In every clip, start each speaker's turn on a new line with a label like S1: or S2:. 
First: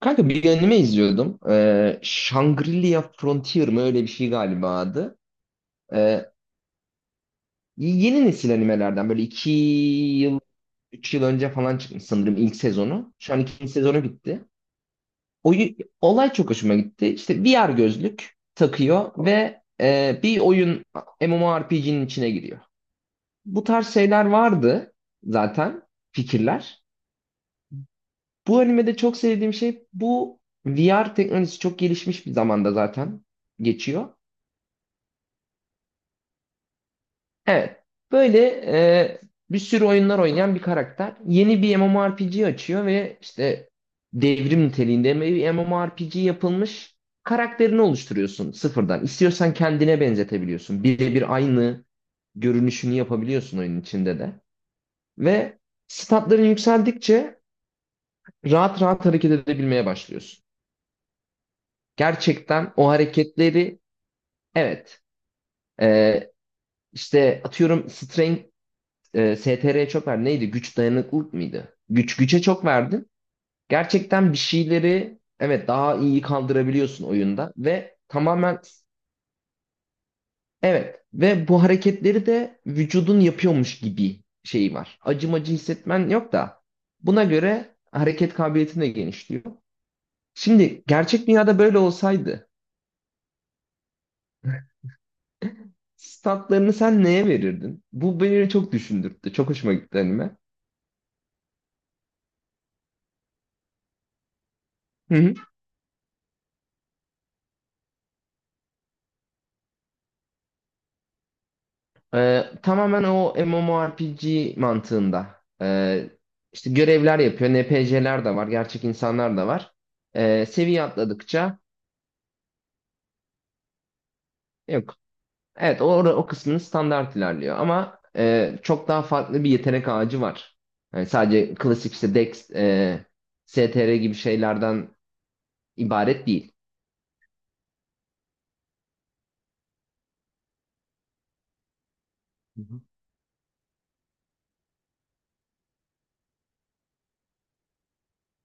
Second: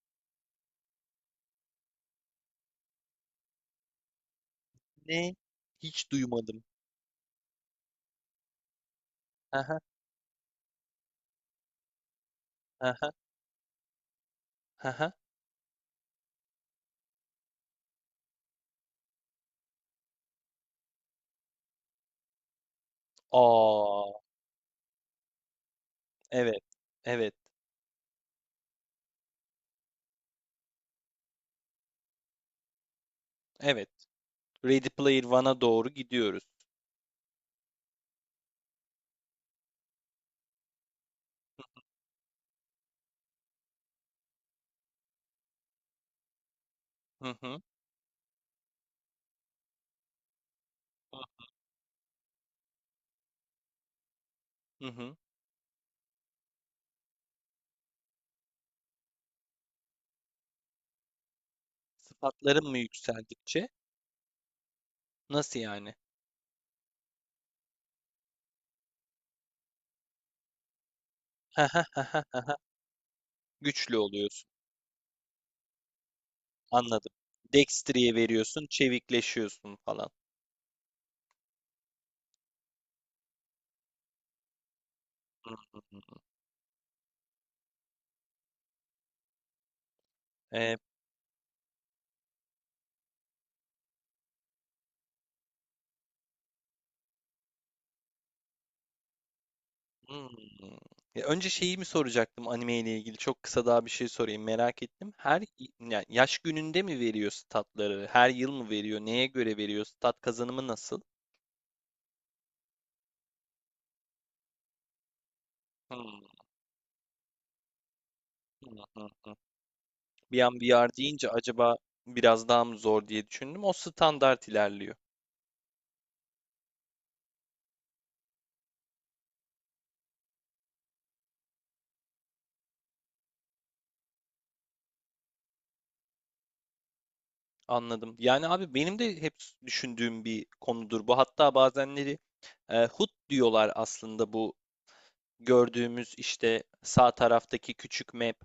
S1: Kanka bir anime izliyordum. Shangri-La Frontier mı öyle bir şey galiba adı.
S2: Ne? Hiç
S1: Ee,
S2: duymadım.
S1: Yeni nesil animelerden böyle iki
S2: Aha,
S1: yıl, üç yıl önce falan çıkmış sanırım ilk
S2: aha,
S1: sezonu. Şu an ikinci sezonu bitti.
S2: aha.
S1: Oyu, Olay çok hoşuma gitti. İşte VR gözlük takıyor ve bir oyun MMORPG'nin içine giriyor. Bu tarz
S2: Aa,
S1: şeyler vardı zaten
S2: evet,
S1: fikirler.
S2: evet,
S1: Bu animede çok sevdiğim şey bu VR teknolojisi çok gelişmiş bir zamanda zaten
S2: evet.
S1: geçiyor.
S2: Ready Player One'a doğru gidiyoruz.
S1: Evet. Böyle e, bir sürü oyunlar oynayan bir karakter. Yeni bir MMORPG açıyor ve işte devrim niteliğinde bir MMORPG yapılmış
S2: Hı hı,
S1: karakterini oluşturuyorsun sıfırdan. İstiyorsan kendine benzetebiliyorsun. Birebir aynı görünüşünü yapabiliyorsun oyunun içinde de.
S2: hı hı.
S1: Ve statların yükseldikçe rahat rahat hareket edebilmeye başlıyorsun.
S2: Sıfatların
S1: Gerçekten
S2: mı
S1: o
S2: yükseldikçe?
S1: hareketleri evet,
S2: Nasıl yani?
S1: e, işte atıyorum strength, STR'ye çok verdin. Neydi? Güç dayanıklılık mıydı?
S2: Aha,
S1: Güç
S2: aha,
S1: güce
S2: aha.
S1: çok verdin.
S2: Güçlü
S1: Gerçekten bir
S2: oluyorsun.
S1: şeyleri evet, daha iyi kaldırabiliyorsun
S2: Anladım.
S1: oyunda ve
S2: Dextry'ye
S1: tamamen
S2: veriyorsun, çevikleşiyorsun falan.
S1: evet, ve bu hareketleri de vücudun yapıyormuş gibi şeyi var.
S2: Hı
S1: Acımacı
S2: hı
S1: hissetmen
S2: hı.
S1: yok da buna göre hareket kabiliyetin de genişliyor.
S2: Evet.
S1: Şimdi gerçek dünyada böyle olsaydı statlarını sen neye verirdin? Bu beni çok düşündürttü. Çok hoşuma gitti
S2: Hmm.
S1: anime.
S2: Ya önce şeyi mi soracaktım anime ile ilgili? Çok kısa daha bir şey sorayım merak ettim.
S1: Hı hı.
S2: Her yani yaş gününde mi veriyor statları? Her yıl mı veriyor? Neye göre veriyor? Stat kazanımı nasıl?
S1: Tamamen o MMORPG mantığında.
S2: Hmm,
S1: İşte görevler yapıyor. NPC'ler de var.
S2: hmm,
S1: Gerçek
S2: hmm, hmm.
S1: insanlar da var.
S2: Bir an
S1: Seviye
S2: VR deyince
S1: atladıkça
S2: acaba biraz daha mı zor diye düşündüm. O standart
S1: yok.
S2: ilerliyor.
S1: Evet, o kısmını standart ilerliyor. Ama çok daha farklı bir yetenek ağacı var. Yani sadece klasik işte Dex, STR gibi şeylerden ibaret değil.
S2: Anladım. Yani abi benim de hep düşündüğüm bir konudur bu. Hatta bazenleri HUD diyorlar aslında bu gördüğümüz işte sağ taraftaki küçük map,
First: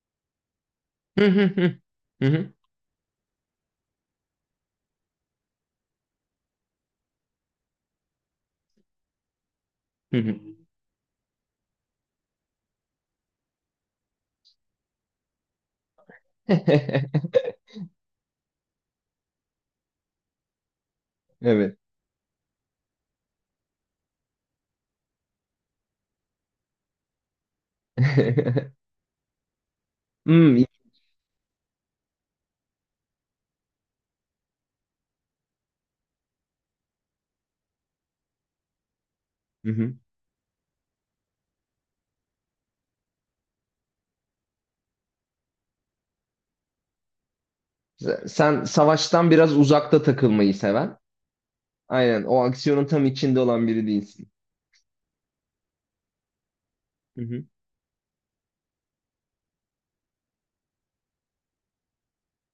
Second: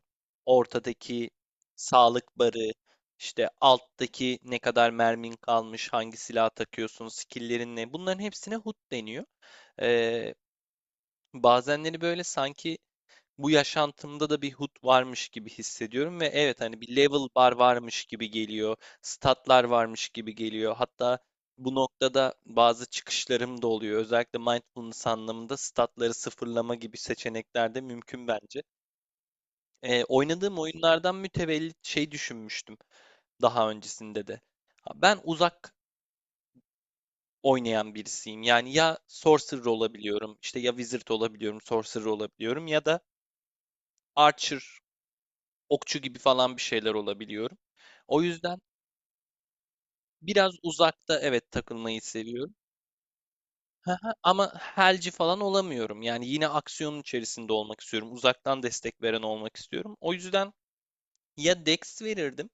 S1: Hı
S2: ortadaki
S1: hı hı. Hı
S2: sağlık
S1: hı
S2: barı, işte alttaki ne kadar mermin kalmış, hangi silah takıyorsun, skill'lerin ne bunların hepsine HUD deniyor.
S1: hı
S2: Ee,
S1: hı.
S2: bazenleri böyle sanki bu yaşantımda da bir hut varmış gibi hissediyorum ve evet hani bir level bar varmış gibi geliyor, statlar varmış gibi geliyor. Hatta bu
S1: Evet.
S2: noktada bazı çıkışlarım da oluyor. Özellikle mindfulness anlamında statları sıfırlama gibi seçenekler de mümkün bence. Ee,
S1: Hmm,
S2: oynadığım
S1: iyi.
S2: oyunlardan mütevellit şey düşünmüştüm daha öncesinde de. Ha, ben uzak oynayan birisiyim. Yani ya sorcerer
S1: Hı hı.
S2: olabiliyorum, işte ya wizard olabiliyorum, sorcerer olabiliyorum ya da archer okçu gibi falan bir şeyler olabiliyorum. O yüzden
S1: Sen savaştan biraz uzakta
S2: biraz
S1: takılmayı seven.
S2: uzakta evet takılmayı
S1: Aynen o
S2: seviyorum.
S1: aksiyonun tam içinde olan biri
S2: Hı hı,
S1: değilsin.
S2: ama helci falan olamıyorum. Yani yine aksiyonun
S1: Hı hı.
S2: içerisinde olmak istiyorum. Uzaktan destek veren olmak istiyorum. O yüzden ya Dex verirdim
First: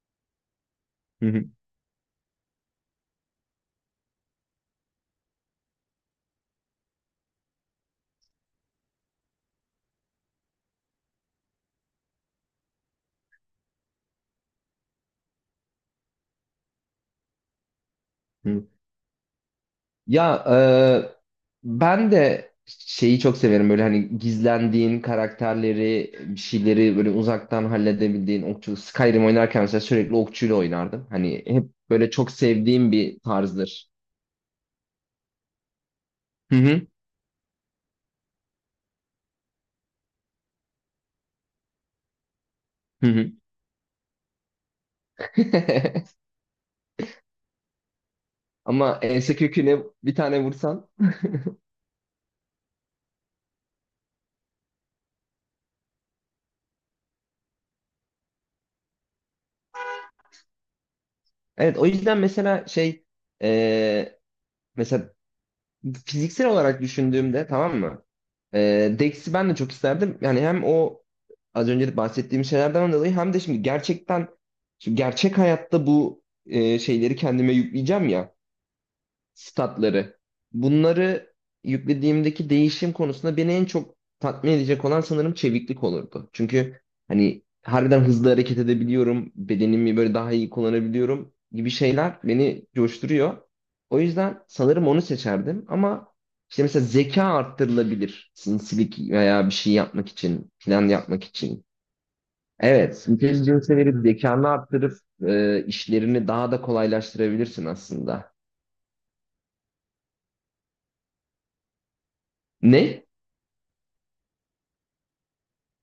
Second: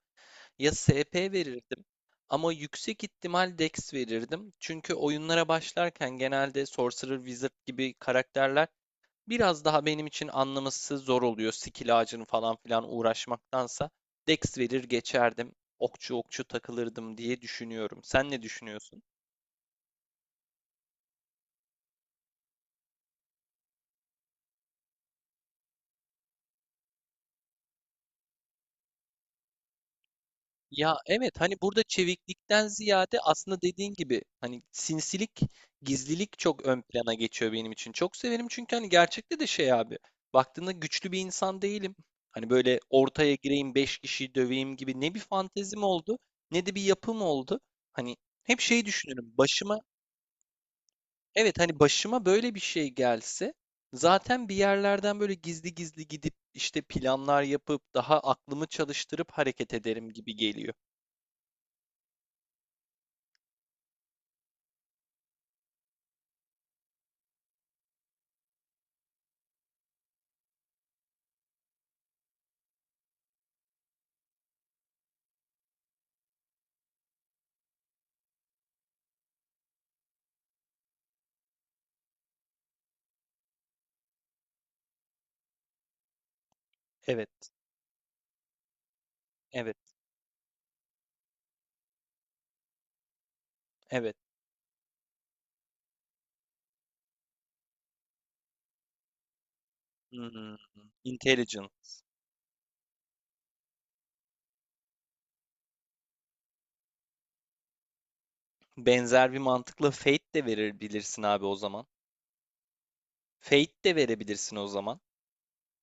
S2: ya
S1: Hı
S2: SP
S1: hı.
S2: verirdim. Ama yüksek ihtimal Dex verirdim. Çünkü oyunlara başlarken genelde Sorcerer, Wizard gibi karakterler biraz daha benim için anlaması zor oluyor. Skill ağacını falan filan uğraşmaktansa Dex verir geçerdim. Okçu okçu takılırdım diye düşünüyorum. Sen ne
S1: Hı.
S2: düşünüyorsun?
S1: Ya e, ben de şeyi çok severim böyle hani gizlendiğin karakterleri bir şeyleri böyle uzaktan halledebildiğin okçu Skyrim oynarken mesela sürekli okçuyla
S2: Ya
S1: oynardım.
S2: evet
S1: Hani
S2: hani
S1: hep
S2: burada
S1: böyle çok
S2: çeviklikten
S1: sevdiğim
S2: ziyade
S1: bir
S2: aslında
S1: tarzdır.
S2: dediğin gibi hani sinsilik, gizlilik
S1: Hı
S2: çok ön
S1: hı.
S2: plana geçiyor benim için. Çok severim çünkü hani gerçekte de şey abi. Baktığında güçlü bir insan değilim. Hani böyle
S1: Hı hı.
S2: ortaya gireyim 5 kişiyi döveyim gibi ne bir fantezim oldu ne de bir yapım oldu. Hani hep şey
S1: Ama
S2: düşünürüm.
S1: ense köküne bir tane vursan.
S2: Evet, hani başıma böyle bir şey gelse zaten bir yerlerden böyle gizli gizli gidip işte planlar yapıp daha aklımı çalıştırıp hareket ederim gibi geliyor.
S1: Evet o yüzden mesela şey, e, mesela fiziksel olarak düşündüğümde tamam mı? Dex'i ben de çok isterdim. Yani hem o az önce de bahsettiğim şeylerden dolayı hem de şimdi gerçek hayatta bu şeyleri kendime yükleyeceğim ya, statları. Bunları yüklediğimdeki değişim konusunda beni en çok tatmin edecek olan sanırım çeviklik olurdu. Çünkü hani
S2: Evet,
S1: harbiden hızlı hareket edebiliyorum,
S2: evet,
S1: bedenimi böyle daha iyi kullanabiliyorum gibi şeyler beni coşturuyor. O
S2: evet.
S1: yüzden sanırım onu seçerdim ama işte mesela zeka arttırılabilir. Sinsilik veya bir şey yapmak için,
S2: Hmm,
S1: plan yapmak için.
S2: intelligence.
S1: Evet, intelligence'e verip zekanı arttırıp işlerini daha da kolaylaştırabilirsin aslında.
S2: Benzer bir mantıkla fate de verebilirsin abi o zaman.
S1: Ne?
S2: Fate de verebilirsin o zaman.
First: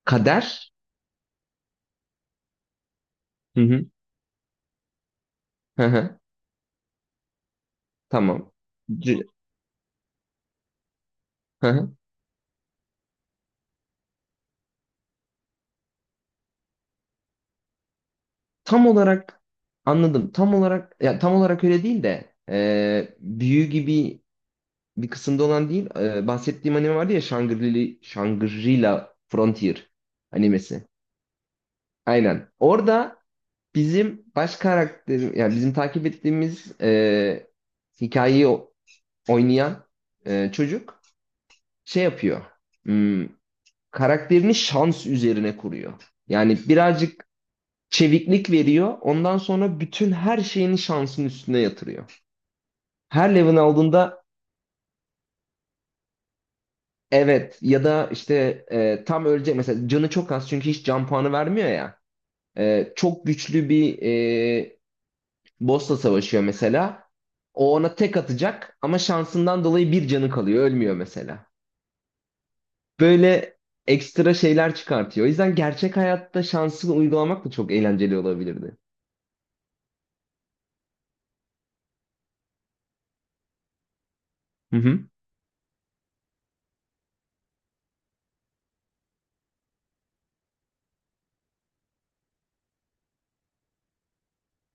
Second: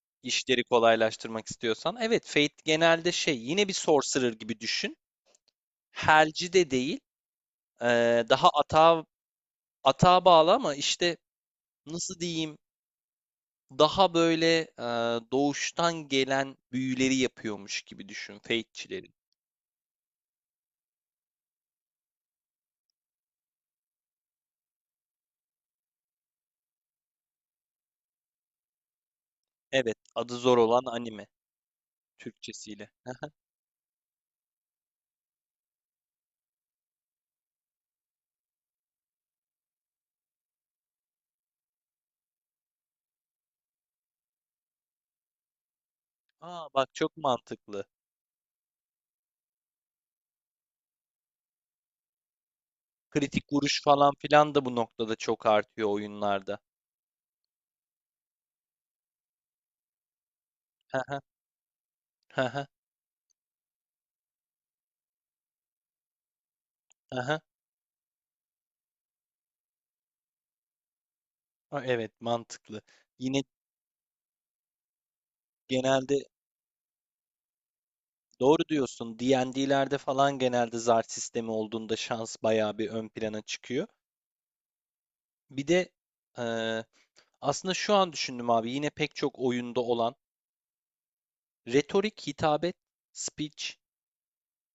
S1: Kader?
S2: İşleri kolaylaştırmak istiyorsan. Evet, fate genelde şey
S1: Hı
S2: yine bir
S1: hı.
S2: sorcerer gibi düşün.
S1: Hı hı.
S2: Helci de değil. Daha
S1: Tamam.
S2: atağa,
S1: C-
S2: atağa bağlı ama işte
S1: Hı hı.
S2: nasıl diyeyim. Daha böyle, doğuştan gelen büyüleri yapıyormuş gibi düşün
S1: Tam
S2: Fate'çilerin.
S1: olarak anladım. Tam olarak, ya tam olarak öyle değil de, büyü gibi bir kısımda olan değil. Bahsettiğim anime vardı ya, Shangri-La Frontier
S2: Evet, adı zor olan
S1: animesi.
S2: anime
S1: Aynen.
S2: Türkçesiyle.
S1: Orada bizim baş karakter, yani bizim takip ettiğimiz, hikayeyi oynayan çocuk şey yapıyor. Hmm, karakterini şans üzerine kuruyor.
S2: Hı
S1: Yani
S2: hı. Bak çok
S1: birazcık
S2: mantıklı.
S1: çeviklik veriyor. Ondan sonra bütün her şeyini şansın üstüne yatırıyor. Her
S2: Kritik
S1: level
S2: vuruş falan
S1: aldığında
S2: filan da bu noktada çok artıyor oyunlarda.
S1: evet, ya da işte tam ölecek mesela, canı çok az çünkü hiç
S2: Hı
S1: can
S2: hı.
S1: puanı vermiyor ya.
S2: Hı hı.
S1: Çok güçlü bir e, boss'la savaşıyor mesela. O ona tek atacak ama şansından dolayı bir canı kalıyor, ölmüyor mesela.
S2: Evet, mantıklı. Yine
S1: Böyle ekstra şeyler çıkartıyor. O yüzden gerçek
S2: genelde
S1: hayatta şansı uygulamak da çok eğlenceli
S2: doğru
S1: olabilirdi.
S2: diyorsun. D&D'lerde falan genelde zar sistemi olduğunda şans bayağı bir ön plana çıkıyor.
S1: Hı hı.
S2: Bir de, eee, aslında şu an düşündüm abi yine pek çok oyunda olan retorik, hitabet, speech.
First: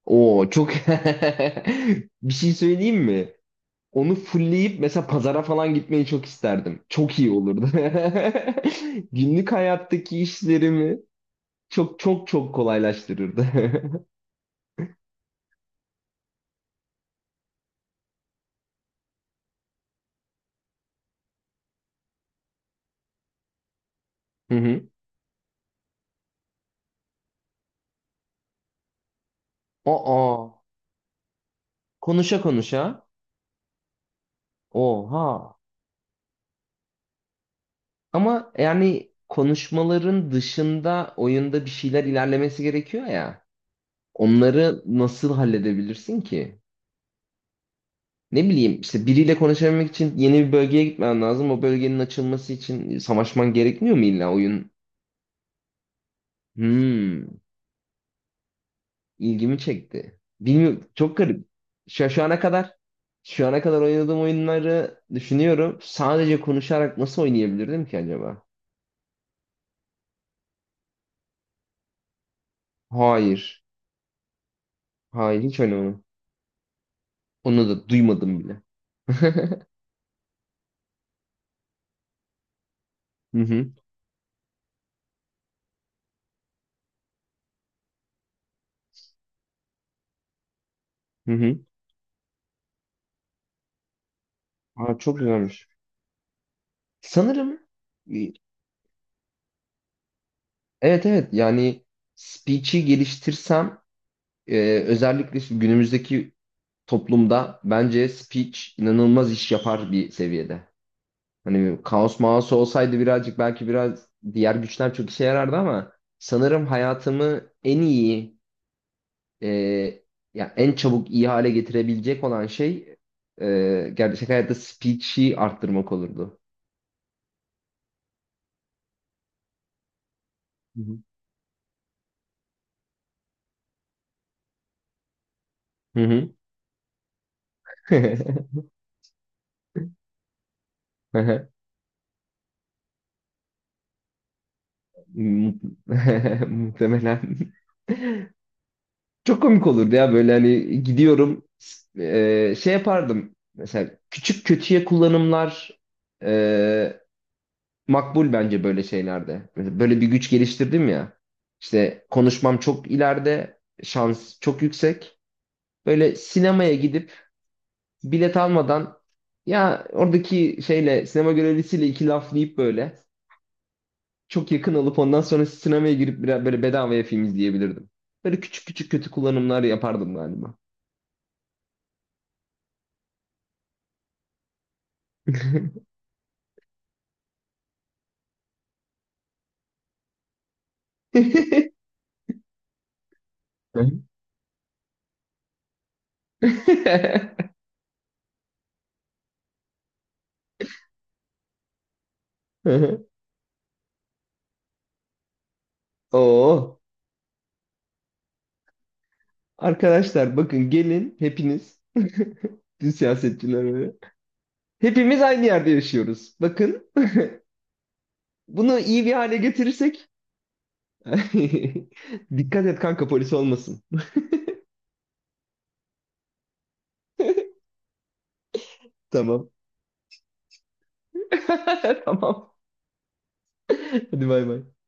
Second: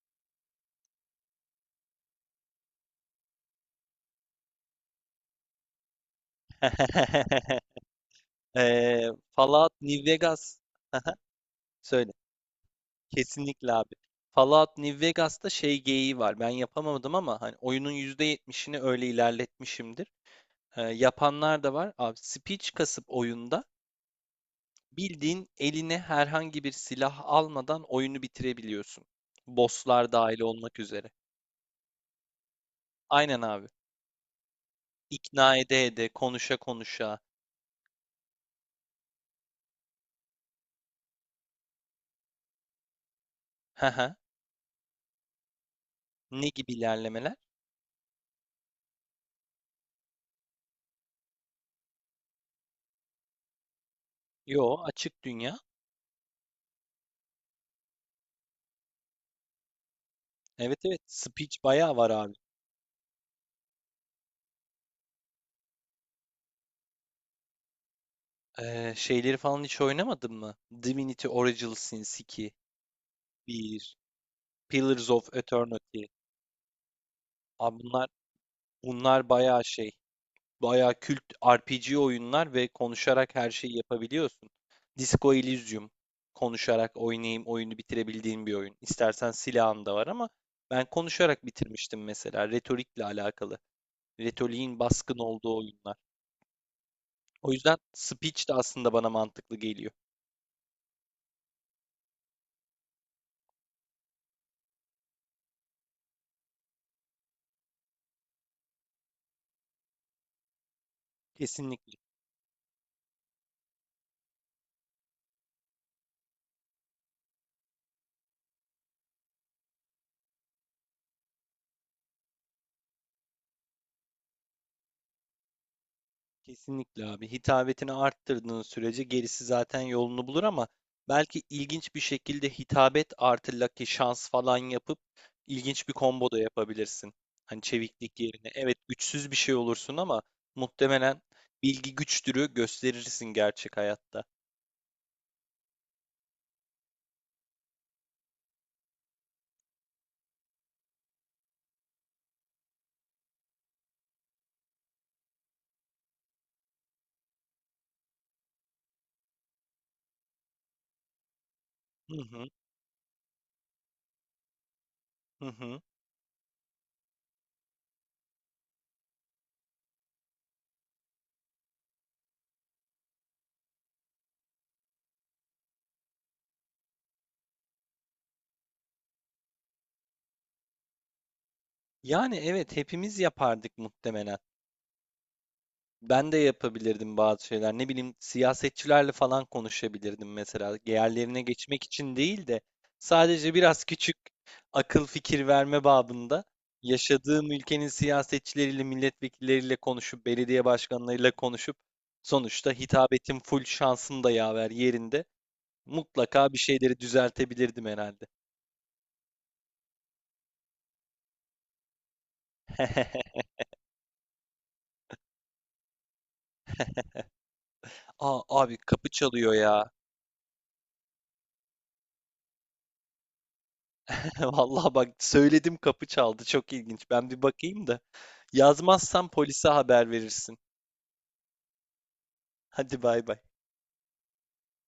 S1: Oo çok, bir şey söyleyeyim mi? Onu fullleyip mesela pazara falan gitmeyi çok isterdim. Çok iyi olurdu. Günlük
S2: Fallout New
S1: hayattaki
S2: Vegas.
S1: işlerimi çok
S2: Söyle.
S1: çok çok kolaylaştırırdı.
S2: Kesinlikle abi. Fallout New Vegas'ta şey geyiği var. Ben yapamadım ama hani oyunun %70'ini öyle ilerletmişimdir. Yapanlar da var. Abi speech kasıp oyunda
S1: Hı hı.
S2: bildiğin eline herhangi bir silah almadan oyunu bitirebiliyorsun. Bosslar dahil
S1: Aa,
S2: olmak üzere.
S1: konuşa konuşa.
S2: Aynen abi.
S1: Oha.
S2: İkna ede ede, konuşa konuşa.
S1: Ama yani konuşmaların dışında oyunda bir şeyler ilerlemesi gerekiyor ya.
S2: Haha.
S1: Onları nasıl halledebilirsin
S2: Ne
S1: ki?
S2: gibi ilerlemeler?
S1: Ne bileyim işte biriyle konuşabilmek için yeni bir bölgeye gitmen lazım. O bölgenin açılması için savaşman gerekmiyor mu illa oyun?
S2: Yo, açık dünya.
S1: Hmm. ilgimi çekti.
S2: Evet
S1: Bilmiyorum,
S2: evet,
S1: çok garip.
S2: speech bayağı var
S1: Şu, şu
S2: abi.
S1: ana kadar şu ana kadar oynadığım oyunları düşünüyorum. Sadece konuşarak nasıl oynayabilirdim ki acaba?
S2: Şeyleri falan hiç oynamadın mı? Divinity Original Sin 2,
S1: Hayır.
S2: bir Pillars of
S1: Hayır, hiç oynamadım.
S2: Eternity.
S1: Onu
S2: Abi
S1: da
S2: bunlar
S1: duymadım bile.
S2: bunlar bayağı şey, bayağı kült RPG oyunlar ve konuşarak
S1: Hı
S2: her
S1: hı.
S2: şeyi yapabiliyorsun. Disco Elysium konuşarak oynayayım oyunu bitirebildiğim bir oyun. İstersen silahın da var ama ben
S1: Hı
S2: konuşarak
S1: hı.
S2: bitirmiştim mesela retorikle alakalı. Retoriğin
S1: Aa,
S2: baskın
S1: çok
S2: olduğu
S1: güzelmiş.
S2: oyunlar. O
S1: Sanırım
S2: yüzden
S1: e,
S2: speech de aslında bana mantıklı geliyor.
S1: evet evet, yani speech'i geliştirsem e, özellikle şu günümüzdeki toplumda bence speech inanılmaz iş yapar bir seviyede. Hani
S2: Kesinlikle.
S1: kaos maos olsaydı birazcık belki biraz diğer güçler çok işe yarardı ama sanırım hayatımı en iyi, e, ya en çabuk iyi hale getirebilecek olan şey gerçek hayatta speech'i arttırmak olurdu.
S2: Kesinlikle abi. Hitabetini arttırdığın sürece gerisi zaten yolunu bulur ama
S1: Hı hı.
S2: belki ilginç bir şekilde hitabet artı lucky şans falan yapıp ilginç bir combo da yapabilirsin. Hani
S1: Hı
S2: çeviklik yerine. Evet güçsüz bir şey olursun ama muhtemelen
S1: hı.
S2: bilgi güçtürü gösterirsin gerçek hayatta.
S1: Mu- Muhtemelen. Çok komik olurdu ya, böyle hani gidiyorum şey yapardım mesela, küçük kötüye kullanımlar e, makbul bence böyle şeylerde. Mesela böyle bir güç geliştirdim ya. İşte
S2: Hı hı,
S1: konuşmam çok ileride, şans çok yüksek.
S2: hı hı.
S1: Böyle sinemaya gidip bilet almadan, ya oradaki şeyle sinema görevlisiyle iki laf deyip böyle çok yakın alıp ondan sonra sinemaya girip biraz böyle bedavaya film izleyebilirdim. Böyle küçük küçük kötü kullanımlar yapardım galiba.
S2: Yani evet hepimiz yapardık muhtemelen. Ben de yapabilirdim bazı şeyler. Ne bileyim siyasetçilerle falan konuşabilirdim mesela. Yerlerine geçmek için değil de sadece biraz küçük akıl fikir verme babında yaşadığım ülkenin siyasetçileriyle, milletvekilleriyle konuşup, belediye başkanlarıyla konuşup sonuçta hitabetim full şansım da yaver yerinde. Mutlaka bir
S1: Oo.
S2: şeyleri düzeltebilirdim herhalde.
S1: Arkadaşlar bakın, gelin hepiniz, siz siyasetçiler, hepimiz aynı yerde yaşıyoruz. Bakın
S2: Aa, abi
S1: bunu iyi
S2: kapı
S1: bir hale
S2: çalıyor ya.
S1: getirirsek. Dikkat et kanka, polis olmasın.
S2: Vallahi bak söyledim kapı çaldı. Çok ilginç. Ben bir bakayım da. Yazmazsan
S1: Tamam.
S2: polise haber verirsin.
S1: Tamam.
S2: Hadi bay bay.
S1: Hadi bay bay.